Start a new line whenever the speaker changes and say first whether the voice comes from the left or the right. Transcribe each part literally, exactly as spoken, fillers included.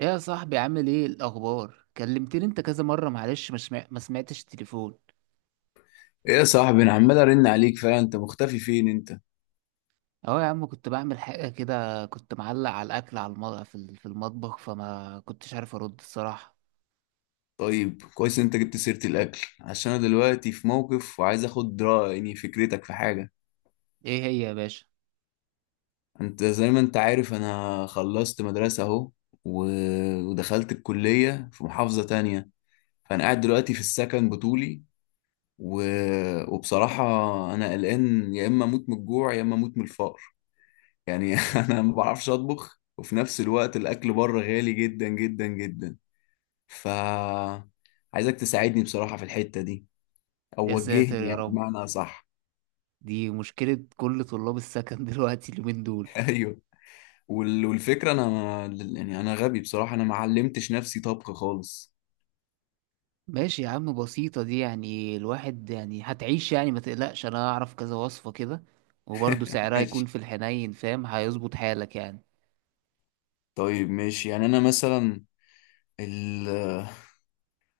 right: ايه يا صاحبي، عامل ايه الاخبار؟ كلمتني انت كذا مره معلش، مش ما سمع- ما سمعتش التليفون.
left: ايه يا صاحبي، انا عمال ارن عليك فعلا. انت مختفي فين انت؟
right: اهو يا عم، كنت بعمل حاجه كده، كنت معلق على الاكل، على المطبخ في ال- في المطبخ، فما كنتش عارف ارد الصراحه.
left: طيب كويس إن انت جبت سيرة الاكل، عشان انا دلوقتي في موقف وعايز اخد رأي. يعني فكرتك في حاجة.
right: ايه هي يا باشا؟
left: انت زي ما انت عارف انا خلصت مدرسة اهو و... ودخلت الكلية في محافظة تانية، فانا قاعد دلوقتي في السكن بطولي. و... وبصراحة انا قلقان، يا اما اموت من الجوع يا اما اموت من الفقر. يعني انا ما بعرفش اطبخ، وفي نفس الوقت الاكل بره غالي جدا جدا جدا. ف عايزك تساعدني بصراحة في الحتة دي، او
right: يا ساتر
left: وجهني
right: يا
left: يعني
right: رب،
left: بمعنى صح.
right: دي مشكله كل طلاب السكن دلوقتي اليومين دول.
left: ايوه. وال- والفكرة انا ما- يعني انا غبي بصراحة، انا ما علمتش نفسي طبخ خالص.
right: ماشي يا عم، بسيطه دي، يعني الواحد يعني هتعيش، يعني ما تقلقش، انا هعرف كذا وصفه كده. وبرضه سعرها يكون
left: ماشي.
right: في الحنين، فاهم، هيظبط حالك يعني.
left: طيب ماشي. يعني انا مثلا ال...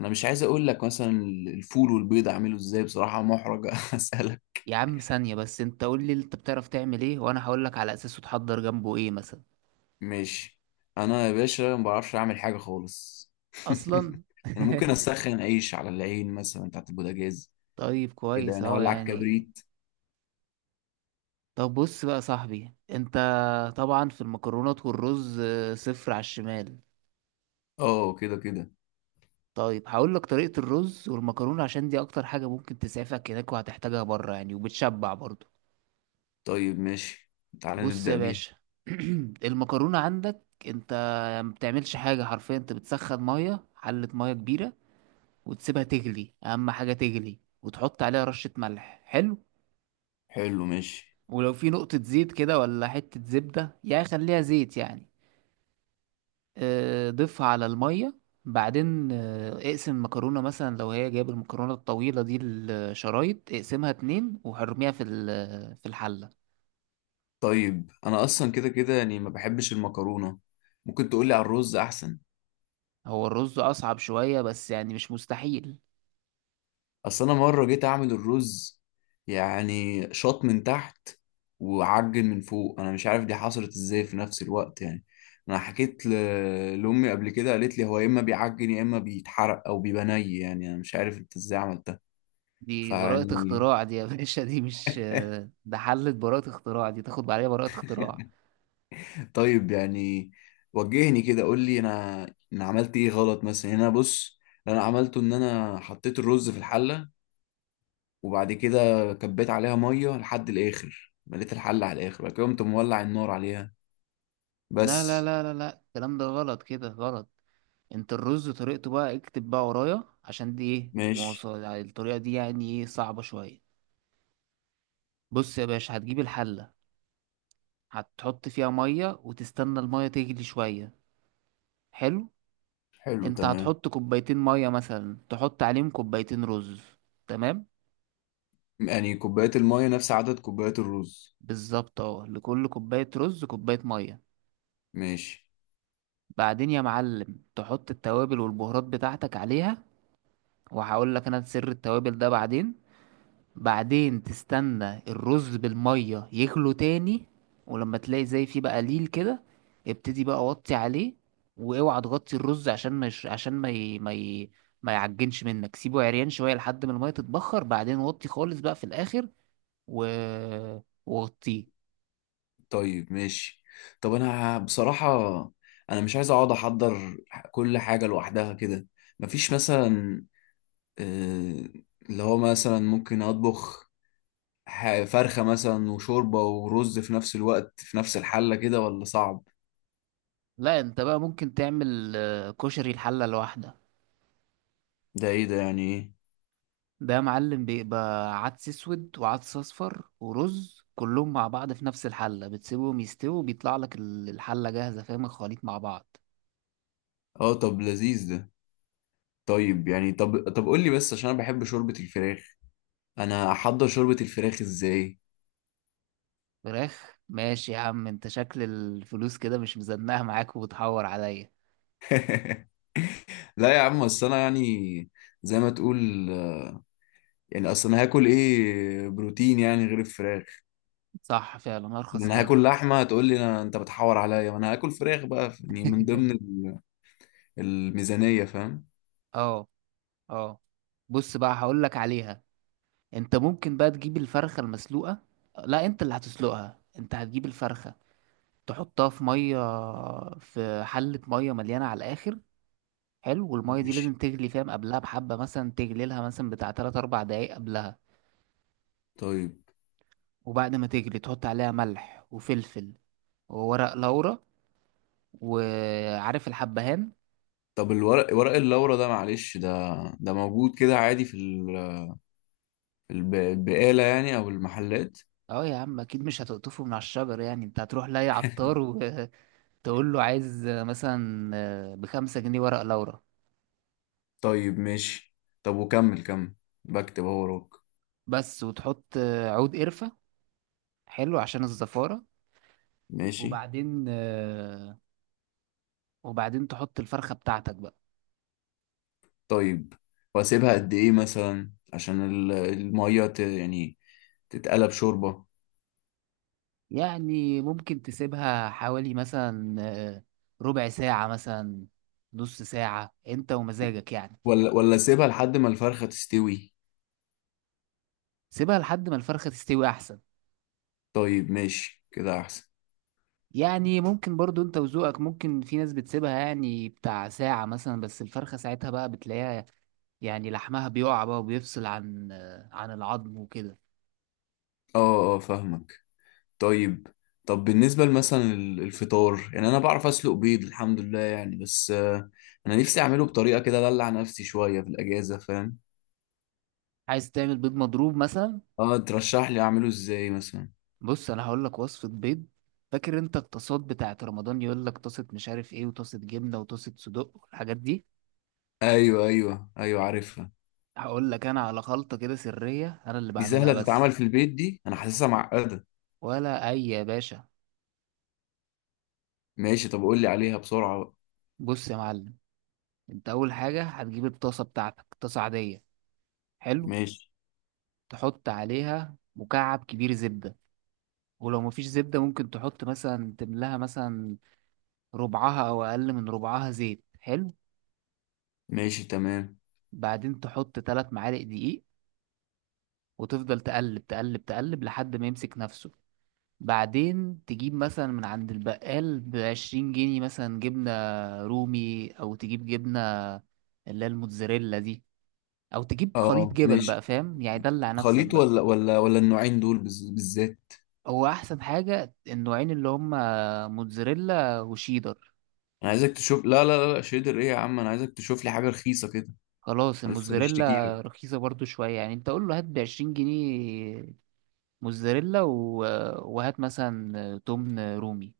left: انا مش عايز اقول لك مثلا الفول والبيض اعمله ازاي، بصراحة محرج اسألك.
right: يا عم ثانية بس، انت قول لي انت بتعرف تعمل ايه، وانا هقول لك على اساسه تحضر جنبه ايه مثلا.
left: ماشي. انا يا باشا ما بعرفش اعمل حاجة خالص.
right: اصلا
left: انا ممكن اسخن عيش على العين مثلا بتاعت البوتاجاز،
right: طيب
left: كده
right: كويس
left: انا
right: اهو
left: اولع
right: يعني.
left: الكبريت.
right: طب بص بقى يا صاحبي انت، طبعا في المكرونات والرز، آه، صفر على الشمال.
left: اه، كده كده.
right: طيب هقول لك طريقة الرز والمكرونة، عشان دي اكتر حاجة ممكن تسعفك هناك، وهتحتاجها بره يعني، وبتشبع برضه.
left: طيب ماشي، تعالى
right: بص
left: نبدأ
right: يا
left: بيها.
right: باشا. المكرونة عندك انت، ما بتعملش حاجة، حرفيا انت بتسخن مية، حلة مية كبيرة، وتسيبها تغلي، اهم حاجة تغلي، وتحط عليها رشة ملح. حلو.
left: حلو، ماشي.
right: ولو في نقطة زيت كده ولا حتة زبدة، يعني خليها زيت يعني. آه، ضيفها على المية. بعدين آه، اقسم المكرونة مثلا، لو هي جايب المكرونة الطويلة دي الشرايط، اقسمها اتنين وحرميها في ال- في الحلة.
left: طيب انا اصلا كده كده يعني ما بحبش المكرونة، ممكن تقولي على الرز احسن.
right: هو الرز أصعب شوية، بس يعني مش مستحيل.
left: اصل انا مرة جيت اعمل الرز، يعني شاط من تحت وعجن من فوق، انا مش عارف دي حصلت ازاي في نفس الوقت يعني. انا حكيت ل... لامي قبل كده، قالت لي هو يا اما بيعجن يا اما بيتحرق او بيبقى ني، يعني انا مش عارف انت ازاي عملتها.
right: دي براءة
left: فيعني
right: اختراع دي يا باشا، دي مش آه، ده حلة براءة اختراع، دي تاخد عليها براءة اختراع.
left: طيب يعني وجهني كده، قول لي انا انا عملت ايه غلط مثلا. يعني انا بص، اللي انا عملته ان انا حطيت الرز في الحله، وبعد كده كبيت عليها ميه لحد الاخر، مليت الحله على الاخر، بعد كده قمت مولع النار عليها.
right: لا لا
left: بس.
right: لا لا لا، الكلام ده غلط، كده غلط. انت الرز طريقته بقى، اكتب بقى ورايا، عشان دي ايه
left: ماشي.
right: مواصل، الطريقة دي يعني ايه صعبة شوية. بص يا باشا، هتجيب الحلة، هتحط فيها مية وتستنى المية تغلي شوية. حلو.
left: حلو
right: انت
left: تمام.
right: هتحط كوبايتين مية، مثلا تحط عليهم كوبايتين رز. تمام.
left: يعني كوبايات الميه نفس عدد كوبايات الرز؟
right: بالظبط، اه، لكل كوباية رز كوباية مية.
left: ماشي.
right: بعدين يا معلم، تحط التوابل والبهارات بتاعتك عليها، وهقول لك انا سر التوابل ده بعدين. بعدين تستنى الرز بالمية يغلو تاني، ولما تلاقي زي فيه بقى ليل كده، ابتدي بقى وطي عليه. واوعى تغطي الرز عشان ما يش... عشان ما ي... ما ي... ما يعجنش منك، سيبه عريان شوية لحد ما المية تتبخر، بعدين وطي خالص بقى في الآخر و... وغطيه.
left: طيب ماشي. طب انا بصراحه انا مش عايز اقعد احضر كل حاجه لوحدها كده. مفيش مثلا آه، اللي هو مثلا ممكن اطبخ ح- فرخة مثلا وشوربة ورز في نفس الوقت في نفس الحلة كده ولا صعب؟
right: لا، انت بقى ممكن تعمل آه، كشري الحلة لوحدك.
left: ده ايه ده؟ يعني ايه؟
right: ده يا معلم بيبقى عدس اسود وعدس اصفر ورز كلهم مع بعض في نفس الحله، بتسيبهم يستووا، بيطلع لك ال- الحله جاهزه، فاهم، الخليط مع بعض.
left: اه، طب لذيذ ده. طيب يعني، طب طب قول لي بس، عشان انا بحب شوربة الفراخ، انا احضر شوربة الفراخ ازاي؟
right: فراخ؟ ماشي يا عم، انت شكل الفلوس كده مش مزنقه معاك وبتحور عليا.
left: لا يا عم، اصل انا يعني زي ما تقول، يعني اصل انا هاكل ايه بروتين يعني غير الفراخ؟
right: صح، فعلا
left: يعني
right: ارخص
left: انا
right: حاجه.
left: هاكل لحمة؟ هتقول لي أنا- انت بتحور عليا؟ ما انا هاكل فراخ بقى، يعني من ضمن ال- الميزانية، فاهم.
right: اه، اه، بص بقى هقول لك عليها. انت ممكن بقى تجيب الفرخه المسلوقه. لا، انت اللي هتسلقها، انت هتجيب الفرخه، تحطها في ميه، في حله ميه مليانه على الاخر. حلو، والمية دي لازم
left: ماشي.
right: تغلي، فاهم، قبلها بحبة مثلا، تغلي لها مثلا بتاع تلات أربع دقايق قبلها.
left: طيب.
right: وبعد ما تغلي تحط عليها ملح وفلفل، وورق لورا، وعارف الحبهان.
left: طب الورق، ورق اللورا ده، معلش، ده ده موجود كده عادي في ال- في الب- البقالة يعني أو المحلات؟
right: اه يا عم، اكيد مش هتقطفه من على الشجر يعني، انت هتروح لاي عطار وتقول له عايز مثلا بخمسة جنيه ورق لورا
left: طيب ماشي. طب وكمل كمل، بكتب اهو وراك.
right: بس. وتحط عود قرفة، حلو، عشان الزفارة.
left: ماشي.
right: وبعدين وبعدين تحط الفرخة بتاعتك بقى.
left: طيب، وأسيبها قد إيه مثلا عشان ال- المية ت- يعني تتقلب شوربة؟
right: يعني ممكن تسيبها حوالي مثلا، آه، ربع ساعة مثلا، نص ساعة انت ومزاجك يعني.
left: ولا ولا أسيبها لحد ما الفرخة تستوي؟
right: سيبها لحد ما الفرخة تستوي احسن.
left: طيب ماشي كده أحسن.
right: يعني ممكن برضو انت وذوقك، ممكن في ناس بتسيبها يعني بتاع ساعة مثلا، بس الفرخة ساعتها بقى بتلاقيها، يعني لحمها بيقع بقى وبيفصل عن آه، عن العظم وكده.
left: اه اه فاهمك. طيب، طب بالنسبة مثلا الفطار، يعني أنا بعرف أسلق بيض الحمد لله يعني، بس آه، أنا نفسي أعمله بطريقة كده أدلع نفسي شوية في الأجازة، فاهم.
right: عايز تعمل بيض مضروب مثلا؟
left: أه، ترشح لي أعمله إزاي مثلا؟
right: بص، انا هقول لك وصفة بيض. فاكر انت الطاسات بتاعت رمضان؟ يقول لك طاسة مش عارف ايه، وطاسة جبنة، وطاسة صدق، والحاجات دي.
left: أيوه أيوه أيوه عارفها.
right: هقول لك انا على خلطة كده سرية، انا اللي
left: دي
right: بعملها
left: سهلة تتعمل
right: بس.
left: في البيت؟ دي أنا حاسسها معقدة.
right: ولا اي يا باشا.
left: ماشي، طب قول لي عليها بسرعة بقى.
right: بص يا معلم، انت اول حاجة هتجيب الطاسة بتاعتك، طاسة عادية. حلو.
left: ماشي.
right: تحط عليها مكعب كبير زبدة، ولو مفيش زبدة ممكن تحط مثلا، تملاها مثلا ربعها او اقل من ربعها زيت. حلو.
left: ماشي تمام.
right: بعدين تحط تلات معالق دقيق، وتفضل تقلب تقلب تقلب لحد ما يمسك نفسه. بعدين تجيب مثلا من عند البقال بعشرين جنيه مثلا جبنة رومي، أو تجيب جبنة اللي هي الموتزاريلا دي، أو تجيب خليط
left: أه
right: جبن بقى،
left: ماشي.
right: فاهم، يعني دلع نفسك
left: خليط
right: بقى.
left: ولا ولا ولا النوعين دول بز- بالذات؟
right: هو أحسن حاجة النوعين، اللي هما موتزاريلا وشيدر.
left: أنا عايزك تشوف، لا لا لا لا، شيدر إيه يا عم، أنا عايزك تشوف لي حاجة رخيصة كده.
right: خلاص،
left: أنا لسه بشتكي
right: الموتزاريلا
left: لك.
right: رخيصة برضو شوية يعني، أنت قول له هات بعشرين جنيه موتزاريلا و... وهات مثلا تمن رومي.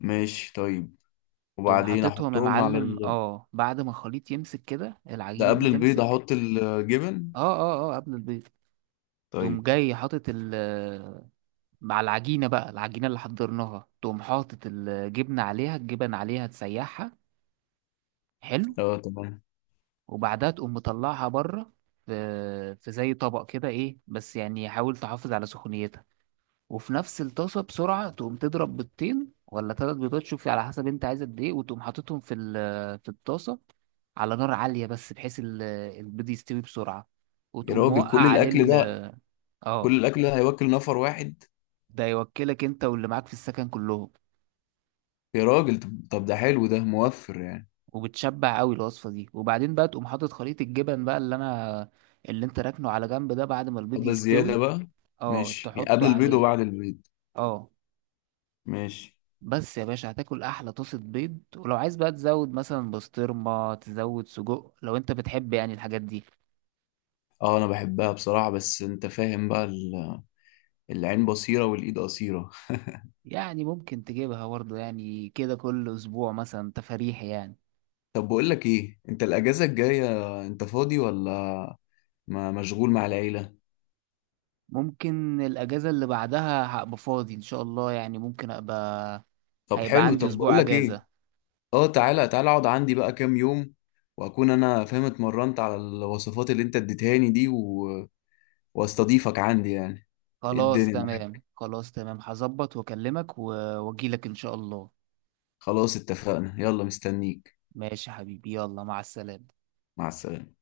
left: ماشي طيب.
right: تقوم
left: وبعدين
right: حاططهم يا
left: احطهم على
right: معلم،
left: ال...
right: اه، بعد ما الخليط يمسك كده،
left: ده
right: العجينة دي
left: قبل البيض
right: تمسك.
left: احط الجبن؟
right: اه، اه، اه، قبل البيض. تقوم
left: طيب.
right: جاي حاطط ال مع العجينة بقى، العجينة اللي حضرناها، تقوم حاطط الجبنة عليها الجبن عليها، تسيحها. حلو.
left: اه تمام.
right: وبعدها تقوم مطلعها بره، في في زي طبق كده، ايه بس يعني حاول تحافظ على سخونيتها. وفي نفس الطاسة بسرعة، تقوم تضرب بيضتين ولا تلات بيضات، شوفي على حسب انت عايز قد ايه، وتقوم حاططهم في ال- في الطاسة، على نار عالية، بس بحيث ال- البيض يستوي بسرعة،
left: يا
right: وتقوم
left: راجل
right: موقع
left: كل
right: عليه
left: الاكل ده،
right: ال-
left: كل
right: اه.
left: الاكل ده هيوكل نفر واحد؟
right: ده يوكلك انت واللي معاك في السكن كلهم.
left: يا راجل، طب طب ده حلو، ده موفر يعني.
right: وبتشبع قوي الوصفه دي، وبعدين بقى تقوم حاطط خليط الجبن بقى، اللي انا اللي انت راكنه على جنب ده، بعد ما البيض
left: طب ده زيادة
right: يستوي.
left: بقى؟
right: اه،
left: ماشي، يعني قبل
right: تحطه
left: البيض
right: عليه.
left: وبعد البيض.
right: اه.
left: ماشي.
right: بس يا باشا هتاكل احلى طاسه بيض، ولو عايز بقى تزود مثلا بسطرمه، تزود سجق لو انت بتحب يعني الحاجات دي.
left: اه انا بحبها بصراحة، بس انت فاهم بقى ال- العين بصيرة والايد قصيرة.
right: يعني ممكن تجيبها برضه يعني، كده كل اسبوع مثلا تفاريح يعني.
left: طب بقول لك ايه، انت الاجازة الجاية انت فاضي ولا ما مشغول مع العيلة؟
right: ممكن الاجازه اللي بعدها هبقى فاضي ان شاء الله، يعني ممكن ابقى،
left: طب
right: هيبقى
left: حلو،
right: عندي
left: طب بقول
right: اسبوع
left: لك ايه،
right: اجازه.
left: اه تعالى تعالى اقعد عندي بقى كام يوم، واكون انا فاهم اتمرنت على الوصفات اللي انت اديتهاني دي و... واستضيفك عندي يعني. إيه
right: خلاص
left: الدنيا معاك.
right: تمام، خلاص تمام، هظبط واكلمك و- واجيلك ان شاء الله.
left: خلاص اتفقنا، يلا مستنيك.
right: ماشي يا حبيبي، يلا، مع السلامة.
left: مع السلامة.